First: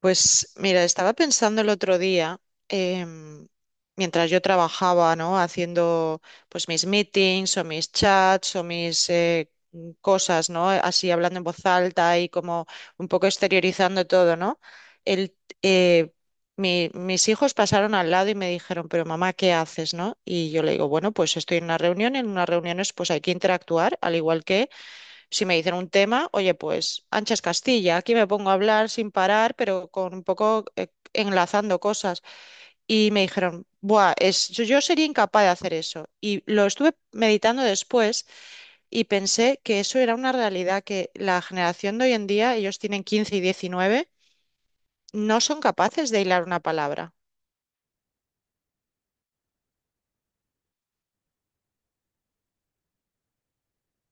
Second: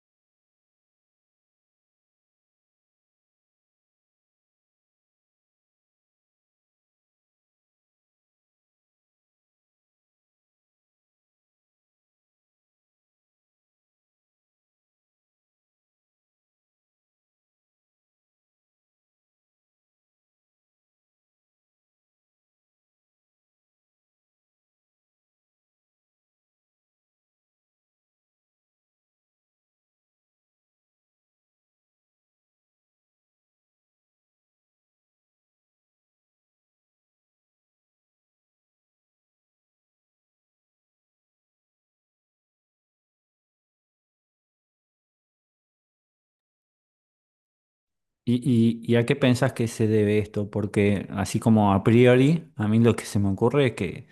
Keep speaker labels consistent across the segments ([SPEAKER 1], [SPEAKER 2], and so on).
[SPEAKER 1] Pues mira, estaba pensando el otro día, em, mientras yo trabajaba, ¿no? Haciendo pues mis meetings o mis chats o mis cosas, ¿no? Así hablando en voz alta y como un poco exteriorizando todo, ¿no? El, eh, Mis hijos pasaron al lado y me dijeron, pero mamá, ¿qué haces, no? Y yo le digo, bueno, pues estoy en una reunión, en unas reuniones pues hay que interactuar, al igual que si me dicen un tema, oye, pues Anchas Castilla, aquí me pongo a hablar sin parar, pero con un poco enlazando cosas. Y me dijeron, Buah, es, yo sería incapaz de hacer eso. Y lo estuve meditando después y pensé que eso era una realidad que la generación de hoy en día, ellos tienen 15 y 19, no son capaces de hilar una palabra.
[SPEAKER 2] ¿Y, y a qué pensás que se debe esto? Porque así como a priori, a mí lo que se me ocurre es que,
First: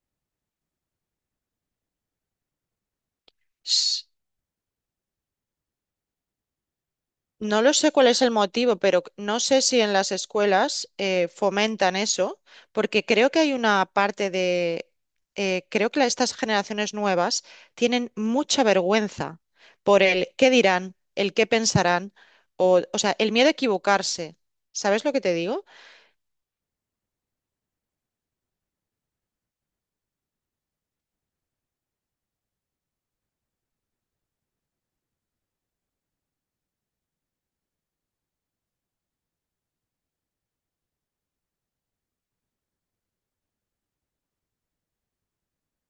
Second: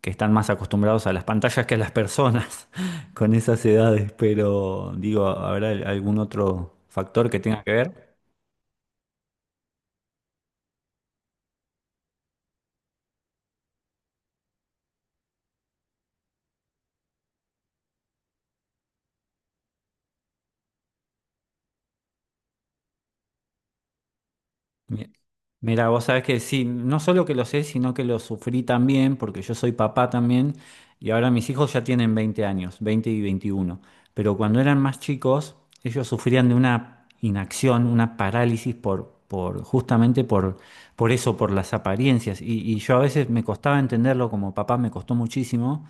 [SPEAKER 2] que están más acostumbrados a las pantallas que a las personas con esas edades, pero digo, ¿habrá algún otro factor que
[SPEAKER 1] No
[SPEAKER 2] tenga que
[SPEAKER 1] lo sé cuál
[SPEAKER 2] ver?
[SPEAKER 1] es el motivo, pero no sé si en las escuelas fomentan eso, porque creo que hay una parte de, creo que estas generaciones nuevas tienen mucha vergüenza por el qué dirán, el qué pensarán, o sea, el miedo a equivocarse. ¿Sabes
[SPEAKER 2] Mi-
[SPEAKER 1] lo que te digo?
[SPEAKER 2] Mira, vos sabés que sí, no solo que lo sé, sino que lo sufrí también, porque yo soy papá también, y ahora mis hijos ya tienen 20 años, 20 y 21. Pero cuando eran más chicos, ellos sufrían de una inacción, una parálisis por justamente por eso, por las apariencias. Y yo a veces me costaba entenderlo, como papá me costó muchísimo,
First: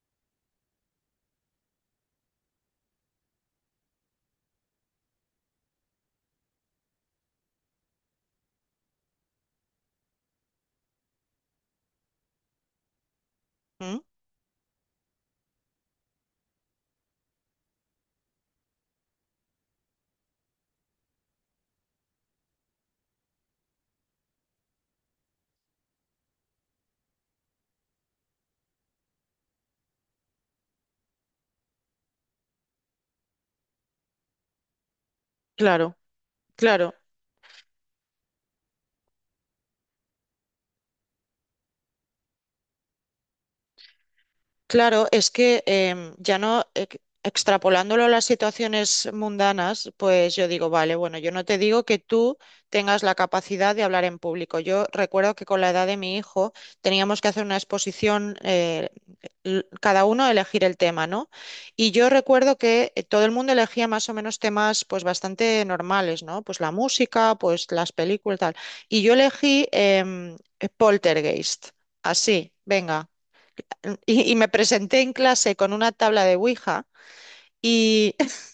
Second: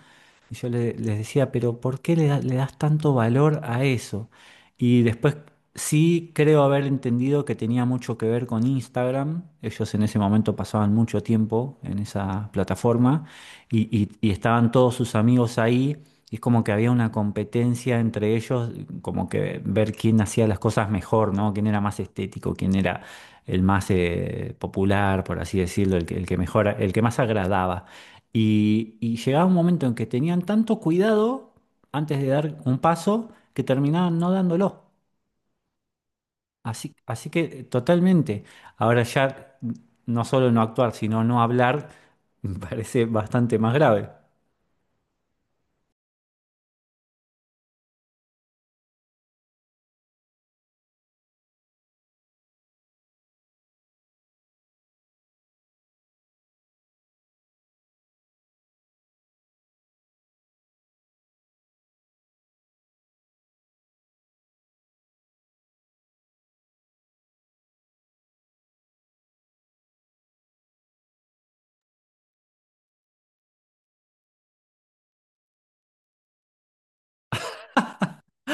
[SPEAKER 2] y yo les decía, pero ¿por qué le das tanto valor a eso? Y después sí creo haber entendido que tenía mucho que ver con Instagram. Ellos en ese momento pasaban mucho tiempo en esa plataforma y,
[SPEAKER 1] Mm.
[SPEAKER 2] y- y estaban todos sus amigos ahí. Y es como que había una competencia entre ellos, como que ver quién hacía las cosas mejor, ¿no? Quién era más estético, quién era el más popular, por así decirlo, el que mejor, el que más agradaba. Y llegaba un momento en que tenían tanto cuidado antes de dar un paso que terminaban no dándolo.
[SPEAKER 1] Claro, claro.
[SPEAKER 2] Así que totalmente. Ahora ya no solo no actuar, sino no hablar, me parece bastante más grave.
[SPEAKER 1] Claro, es que ya no extrapolándolo a las situaciones mundanas, pues yo digo, vale, bueno, yo no te digo que tú tengas la capacidad de hablar en público. Yo recuerdo que con la edad de mi hijo teníamos que hacer una exposición, cada uno elegir el tema, ¿no? Y yo recuerdo que todo el mundo elegía más o menos temas pues bastante normales, ¿no? Pues la música, pues las películas, tal. Y yo elegí Poltergeist, así, venga. Y me presenté en clase con una tabla de Ouija y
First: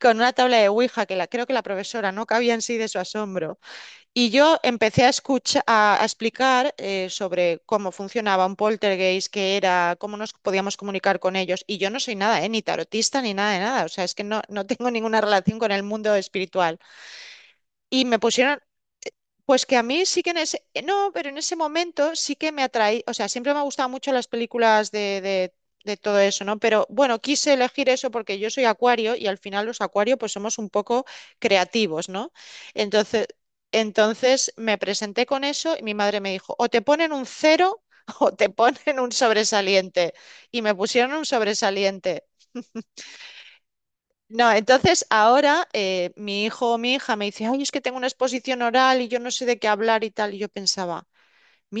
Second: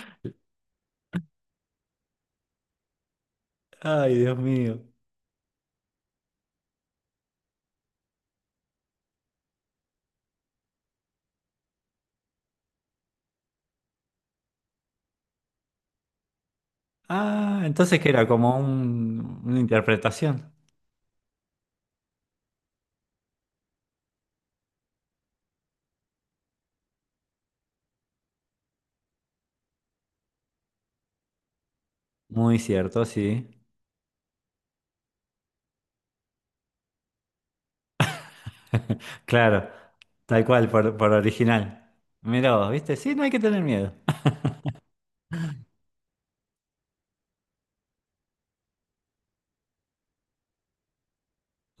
[SPEAKER 1] con una tabla de Ouija que la, creo que la profesora no cabía en sí de su asombro.
[SPEAKER 2] Ay,
[SPEAKER 1] Y
[SPEAKER 2] Dios
[SPEAKER 1] yo
[SPEAKER 2] mío.
[SPEAKER 1] empecé a escuchar, a explicar sobre cómo funcionaba un poltergeist, qué era, cómo nos podíamos comunicar con ellos. Y yo no soy nada, ni tarotista ni nada de nada. O sea, es que no, no tengo ninguna relación con el mundo espiritual.
[SPEAKER 2] Ah, entonces
[SPEAKER 1] Y
[SPEAKER 2] que
[SPEAKER 1] me
[SPEAKER 2] era como
[SPEAKER 1] pusieron.
[SPEAKER 2] una
[SPEAKER 1] Pues que a mí sí que en
[SPEAKER 2] interpretación.
[SPEAKER 1] ese, no, pero en ese momento sí que me atraí, o sea, siempre me han gustado mucho las películas de, de todo eso, ¿no? Pero bueno, quise elegir eso porque yo soy acuario y al final los acuarios pues somos un poco creativos, ¿no?
[SPEAKER 2] Muy cierto,
[SPEAKER 1] Entonces,
[SPEAKER 2] sí.
[SPEAKER 1] entonces me presenté con eso y mi madre me dijo, o te ponen un cero o te ponen un
[SPEAKER 2] Claro,
[SPEAKER 1] sobresaliente.
[SPEAKER 2] tal
[SPEAKER 1] Y
[SPEAKER 2] cual,
[SPEAKER 1] me
[SPEAKER 2] por
[SPEAKER 1] pusieron un
[SPEAKER 2] original.
[SPEAKER 1] sobresaliente.
[SPEAKER 2] Mirá vos, ¿viste? Sí, no hay que tener miedo.
[SPEAKER 1] No, entonces ahora mi hijo o mi hija me dice, ay, es que tengo una exposición oral y yo no sé de qué hablar y tal. Y yo pensaba.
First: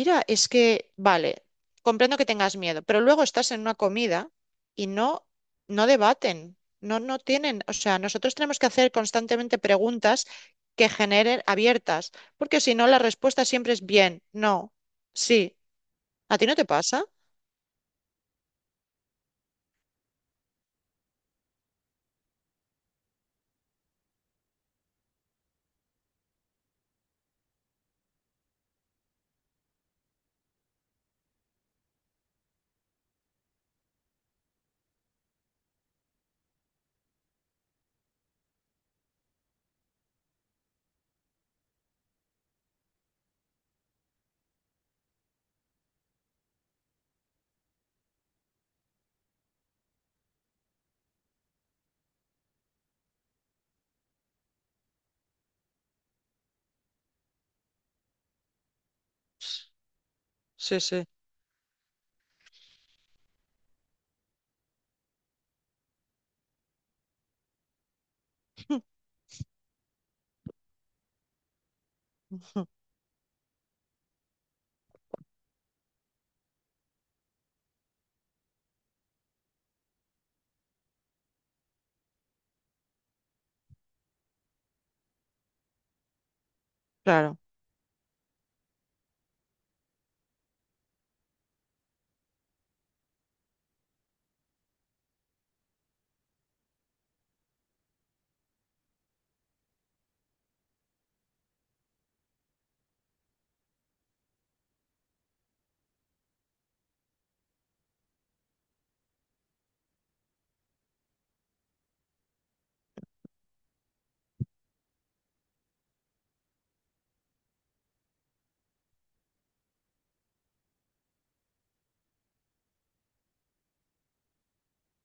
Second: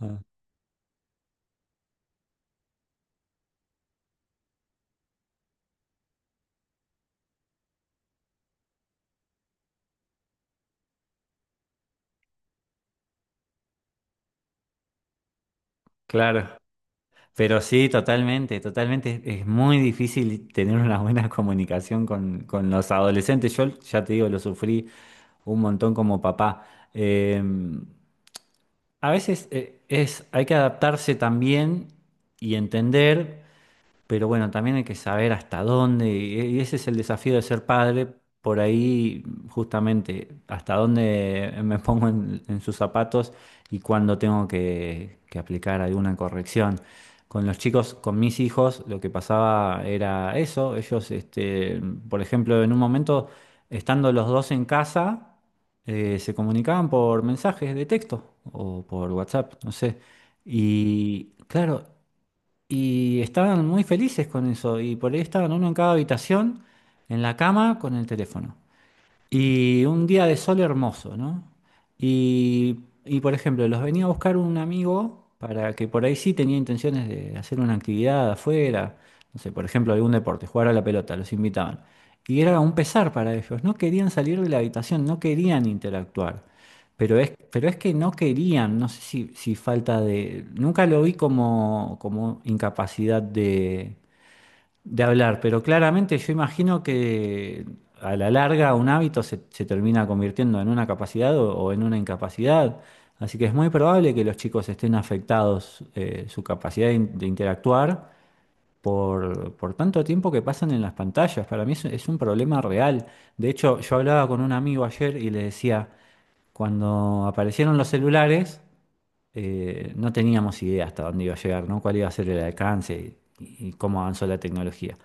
[SPEAKER 2] Ah,
[SPEAKER 1] es que, vale, comprendo que tengas miedo, pero luego estás en una comida y no, no debaten, no, no tienen, o sea, nosotros tenemos que hacer constantemente preguntas que generen abiertas, porque si no, la respuesta siempre es bien, no, sí. ¿A ti
[SPEAKER 2] claro.
[SPEAKER 1] no te pasa?
[SPEAKER 2] Pero sí, totalmente, totalmente. Muy difícil tener una buena comunicación con los adolescentes. Yo ya te digo, lo sufrí un montón como papá. Eh, a veces hay que adaptarse también y entender, pero bueno, también hay que saber hasta dónde, y ese es el desafío de ser padre, por ahí justamente, hasta dónde me pongo en sus zapatos y cuándo tengo que aplicar alguna corrección. Con los chicos, con mis hijos, lo que pasaba era eso, ellos, por ejemplo, en un momento, estando los dos en casa, se comunicaban por mensajes de texto o por WhatsApp, no sé.
[SPEAKER 1] Sí, sí.
[SPEAKER 2] Y claro, y estaban muy felices con eso. Y por ahí estaban uno en cada habitación, en la cama, con el teléfono. Y un día de sol hermoso, ¿no? Y, por ejemplo, los venía a buscar un amigo para que por ahí sí tenía intenciones de hacer una actividad afuera, no sé, por ejemplo, algún deporte, jugar a la pelota, los invitaban. Y era un pesar para ellos, no querían salir de la habitación, no querían interactuar.
[SPEAKER 1] Claro,
[SPEAKER 2] Pero es que no querían, no sé si falta de... Nunca lo vi como, como incapacidad de hablar, pero claramente yo imagino que a la larga un hábito se termina convirtiendo en una capacidad o en una incapacidad, así que es muy probable que los chicos estén afectados su capacidad de interactuar por tanto tiempo que pasan en las pantallas. Para mí es un problema real. De hecho, yo hablaba con un amigo ayer y le decía, cuando aparecieron los celulares, no teníamos idea hasta dónde iba a llegar, ¿no? Cuál iba a ser el alcance y cómo avanzó la tecnología.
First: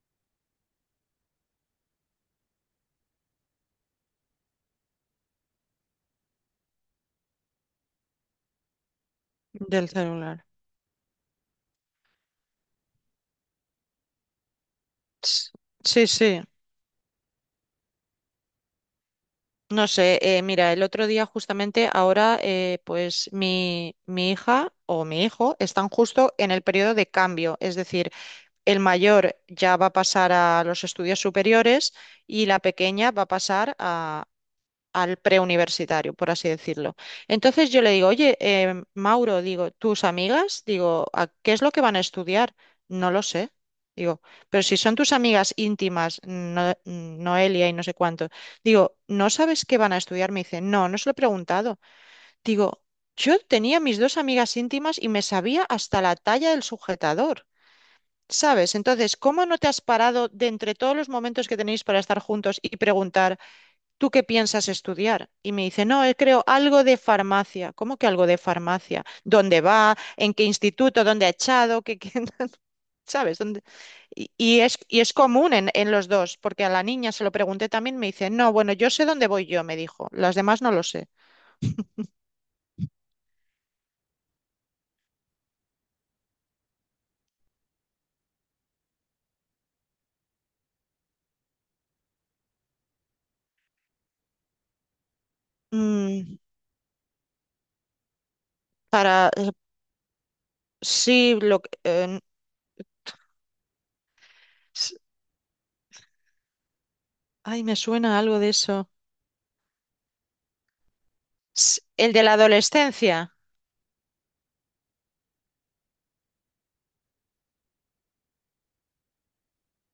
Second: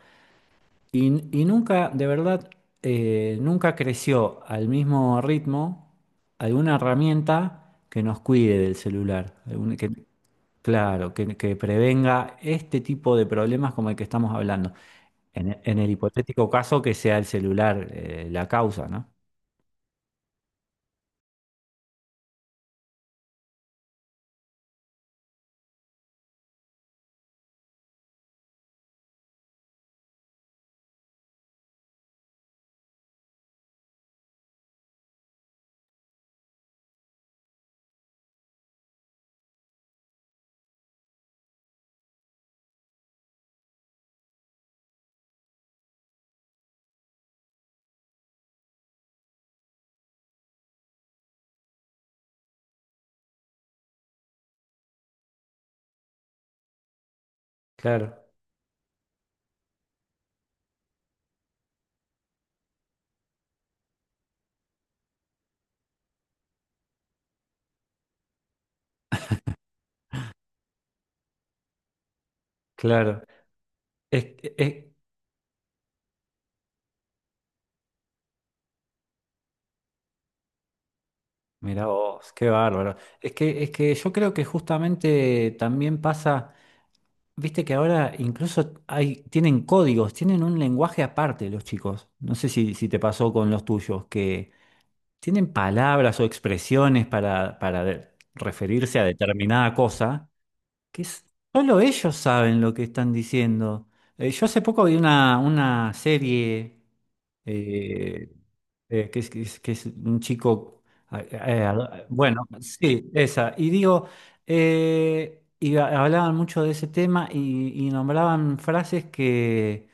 [SPEAKER 2] Y nunca, de verdad, nunca creció al mismo ritmo alguna herramienta que nos cuide del celular,
[SPEAKER 1] del
[SPEAKER 2] que,
[SPEAKER 1] celular.
[SPEAKER 2] claro, que prevenga este tipo de problemas como el que estamos hablando,
[SPEAKER 1] Ts-.
[SPEAKER 2] en el
[SPEAKER 1] Sí, sí.
[SPEAKER 2] hipotético caso que sea el celular, la causa, ¿no?
[SPEAKER 1] No sé, mira, el otro día justamente ahora, pues mi hija o mi hijo están justo en el periodo de cambio, es decir, el mayor ya va a pasar a los estudios superiores y la pequeña va a pasar al preuniversitario, por así decirlo. Entonces yo le digo, oye, Mauro, digo, tus amigas, digo, ¿a qué es lo que van a estudiar? No lo sé. Digo, pero si son tus amigas íntimas, Noelia y no sé cuánto, digo, ¿no sabes qué van a estudiar? Me dice, no, no se lo he preguntado. Digo, yo tenía mis dos amigas íntimas y me sabía hasta la talla del sujetador.
[SPEAKER 2] Claro,
[SPEAKER 1] ¿Sabes? Entonces, ¿cómo no te has parado de entre todos los momentos que tenéis para estar juntos y preguntar? ¿Tú qué piensas estudiar? Y me dice, no, creo algo de farmacia. ¿Cómo que algo de farmacia? ¿Dónde va? ¿En qué instituto? ¿Dónde ha echado? ¿Qué, qué-
[SPEAKER 2] claro.
[SPEAKER 1] sabes ¿Dónde?
[SPEAKER 2] Es, es-
[SPEAKER 1] Y es común en los dos, porque a la niña se lo pregunté también, me dice, no, bueno, yo sé dónde voy yo, me dijo, las demás no lo sé.
[SPEAKER 2] Mirá vos, qué bárbaro. Es que yo creo que justamente también pasa... Viste que ahora incluso tienen códigos, tienen un lenguaje aparte los chicos. No sé si te pasó con los tuyos, que tienen palabras o
[SPEAKER 1] Mm.
[SPEAKER 2] expresiones para referirse a
[SPEAKER 1] para, eh,
[SPEAKER 2] determinada cosa que
[SPEAKER 1] sí, lo,
[SPEAKER 2] solo ellos saben lo que están diciendo. Yo hace poco
[SPEAKER 1] s-
[SPEAKER 2] vi una serie,
[SPEAKER 1] ay, me suena
[SPEAKER 2] eh,
[SPEAKER 1] algo de eso.
[SPEAKER 2] que es un chico, a- a-
[SPEAKER 1] El de la
[SPEAKER 2] bueno, sí,
[SPEAKER 1] adolescencia.
[SPEAKER 2] esa, y digo, hablaban mucho de ese tema y nombraban frases que...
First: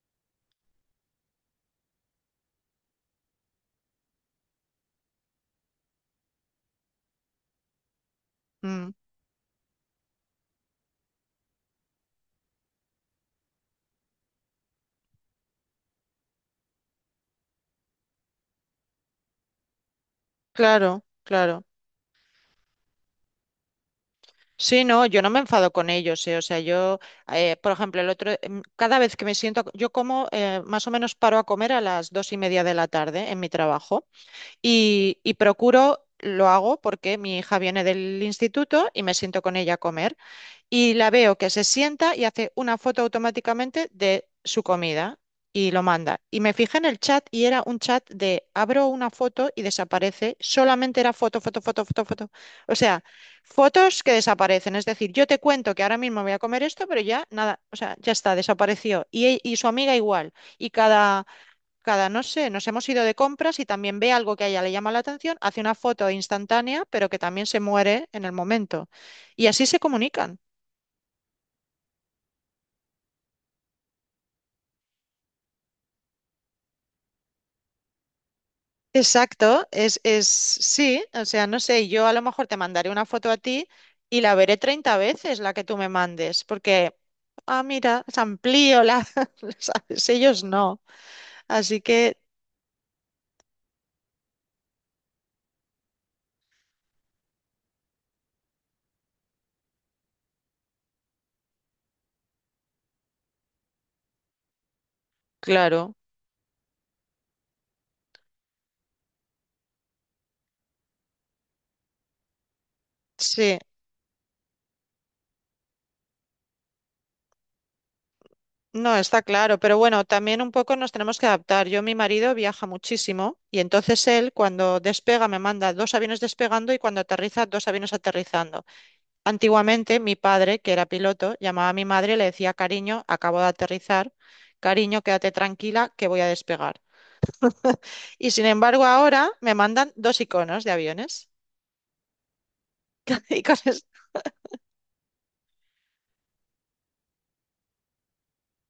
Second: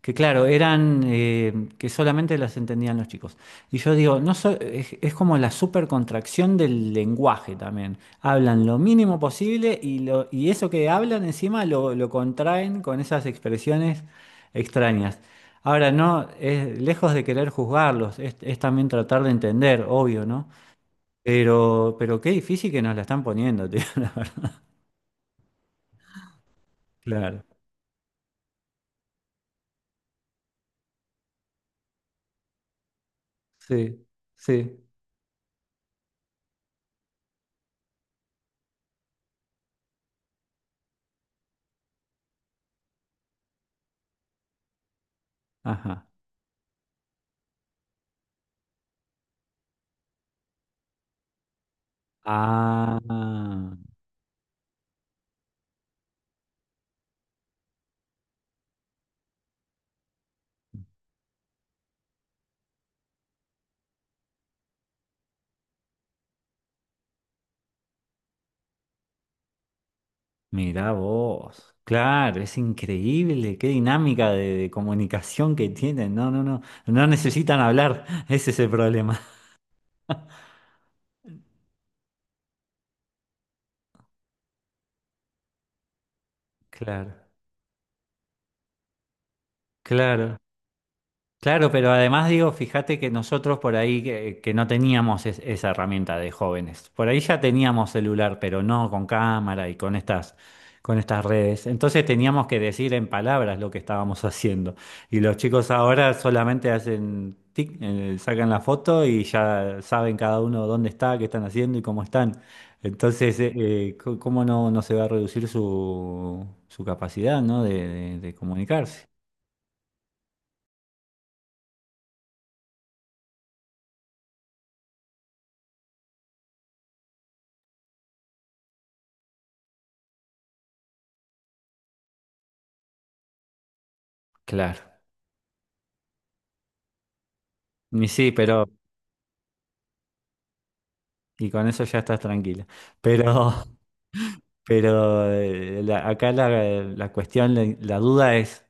[SPEAKER 2] Que claro, eran que solamente las entendían los chicos. Y yo digo, no so- es como la supercontracción del lenguaje también. Hablan lo
[SPEAKER 1] Mm,
[SPEAKER 2] mínimo posible y eso que hablan encima lo contraen con esas expresiones extrañas. Ahora, no, es lejos de querer juzgarlos, es también tratar de entender, obvio, ¿no?
[SPEAKER 1] claro, claro.
[SPEAKER 2] Pero qué difícil que nos la están poniendo, tío.
[SPEAKER 1] Sí, no, yo no me enfado con ellos, o sea, yo,
[SPEAKER 2] Claro.
[SPEAKER 1] por ejemplo, el otro, cada vez que me siento, yo como, más o menos paro a comer a las dos y media de la tarde en mi
[SPEAKER 2] Sí,
[SPEAKER 1] trabajo
[SPEAKER 2] sí.
[SPEAKER 1] y procuro, lo hago porque mi hija viene del instituto y me siento con ella a comer. Y la veo que se sienta y hace una foto automáticamente de su comida y lo
[SPEAKER 2] Ajá.
[SPEAKER 1] manda. Y me fijé en el chat y era un chat de abro una foto y desaparece. Solamente era foto, foto, foto, foto, foto. O sea,
[SPEAKER 2] Ah.
[SPEAKER 1] fotos que desaparecen. Es decir, yo te cuento que ahora mismo voy a comer esto, pero ya nada, o sea, ya está, desapareció. Y, y su amiga igual. Y cada... Cada, no sé, nos hemos ido de compras y también ve algo que a ella le llama la atención, hace una foto instantánea, pero que también se muere en el momento. Y así se comunican.
[SPEAKER 2] Mirá vos. Claro, es increíble, qué dinámica de comunicación que tienen. No, no, no, no necesitan hablar, ese es el problema.
[SPEAKER 1] Exacto, es sí, o sea, no sé, yo a lo mejor te mandaré una foto a ti y la veré 30 veces la que tú me mandes, porque,
[SPEAKER 2] Claro,
[SPEAKER 1] ah, mira, se amplío la, ¿sabes?
[SPEAKER 2] claro.
[SPEAKER 1] Ellos no.
[SPEAKER 2] Claro,
[SPEAKER 1] Así
[SPEAKER 2] pero
[SPEAKER 1] que,
[SPEAKER 2] además digo, fíjate que nosotros por ahí que no teníamos esa herramienta de jóvenes. Por ahí ya teníamos celular, pero no con cámara y con estas redes. Entonces teníamos que decir en palabras lo que estábamos haciendo. Y los chicos
[SPEAKER 1] claro,
[SPEAKER 2] ahora solamente hacen tic, sacan la foto y ya saben cada uno dónde está, qué están haciendo y cómo están. Entonces,
[SPEAKER 1] sí,
[SPEAKER 2] ¿cómo no se va a reducir su capacidad, ¿no? de
[SPEAKER 1] no,
[SPEAKER 2] comunicarse?
[SPEAKER 1] está claro, pero bueno, también un poco nos tenemos que adaptar. Yo, mi marido viaja muchísimo y entonces él cuando despega me manda dos aviones despegando y cuando aterriza dos aviones aterrizando. Antiguamente, mi padre, que era piloto, llamaba a mi madre y le decía, cariño, acabo de aterrizar,
[SPEAKER 2] Claro.
[SPEAKER 1] cariño, quédate tranquila, que voy a despegar.
[SPEAKER 2] Y sí,
[SPEAKER 1] Y sin
[SPEAKER 2] pero,
[SPEAKER 1] embargo, ahora me mandan dos iconos de aviones.
[SPEAKER 2] y con eso ya estás tranquila.
[SPEAKER 1] Y
[SPEAKER 2] Pero,
[SPEAKER 1] con es-
[SPEAKER 2] acá la cuestión, la duda es,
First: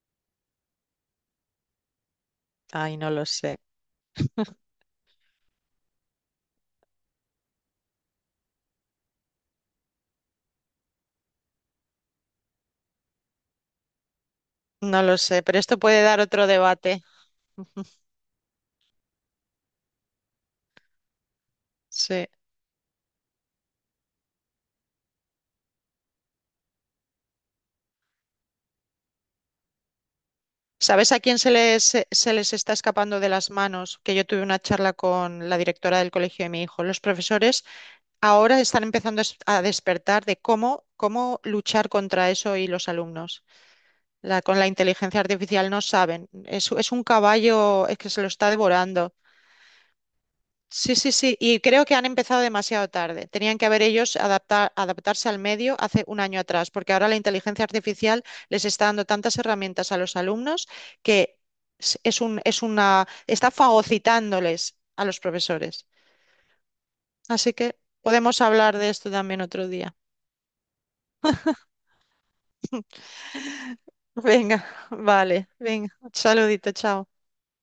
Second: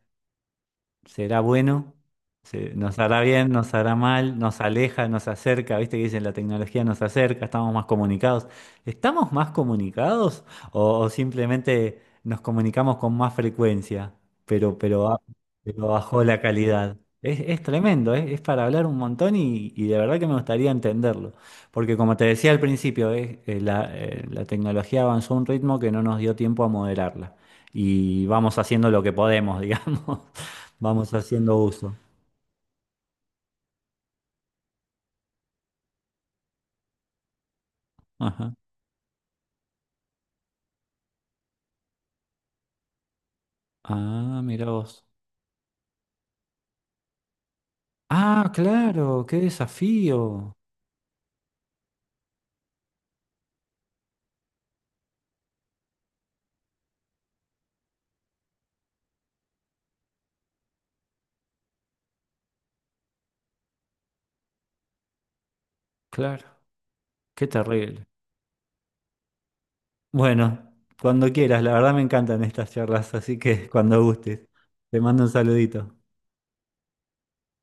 [SPEAKER 2] será bueno, nos
[SPEAKER 1] Ay, no
[SPEAKER 2] hará
[SPEAKER 1] lo
[SPEAKER 2] bien,
[SPEAKER 1] sé,
[SPEAKER 2] nos hará mal, nos aleja, nos acerca, viste que dicen la tecnología nos acerca, estamos más comunicados. ¿Estamos más comunicados o simplemente nos comunicamos con más frecuencia, pero,
[SPEAKER 1] no
[SPEAKER 2] pero,
[SPEAKER 1] lo
[SPEAKER 2] ba-
[SPEAKER 1] sé, pero esto
[SPEAKER 2] pero
[SPEAKER 1] puede dar
[SPEAKER 2] bajó la
[SPEAKER 1] otro
[SPEAKER 2] calidad?
[SPEAKER 1] debate.
[SPEAKER 2] Es tremendo, es para hablar un montón y de verdad que me gustaría entenderlo, porque como te
[SPEAKER 1] Sí.
[SPEAKER 2] decía al principio, la tecnología avanzó a un ritmo que no nos dio tiempo a moderarla y vamos haciendo lo que podemos, digamos,
[SPEAKER 1] ¿Sabes
[SPEAKER 2] vamos
[SPEAKER 1] a quién se
[SPEAKER 2] haciendo
[SPEAKER 1] les,
[SPEAKER 2] uso.
[SPEAKER 1] se les está escapando de las manos? Que yo tuve una charla con la directora del colegio de mi hijo. Los profesores
[SPEAKER 2] Ajá.
[SPEAKER 1] ahora están empezando a a despertar de cómo, cómo luchar contra eso y los alumnos.
[SPEAKER 2] Ah,
[SPEAKER 1] La, con
[SPEAKER 2] mira
[SPEAKER 1] la
[SPEAKER 2] vos.
[SPEAKER 1] inteligencia artificial no saben. Es un caballo, es que se lo
[SPEAKER 2] Ah,
[SPEAKER 1] está devorando.
[SPEAKER 2] claro, qué desafío.
[SPEAKER 1] Sí, sí, sí. Y creo que han empezado demasiado tarde. Tenían que haber ellos adaptar, adaptarse al medio hace un año atrás, porque ahora la inteligencia artificial les está dando tantas herramientas a los alumnos que es un, es una, está fagocitándoles a los profesores.
[SPEAKER 2] Claro, qué
[SPEAKER 1] Así que
[SPEAKER 2] terrible.
[SPEAKER 1] podemos hablar de esto también otro día.
[SPEAKER 2] Bueno, cuando quieras, la verdad me encantan estas charlas, así que cuando gustes.
[SPEAKER 1] Venga,
[SPEAKER 2] Te mando un
[SPEAKER 1] vale, venga.
[SPEAKER 2] saludito.
[SPEAKER 1] Saludito, chao.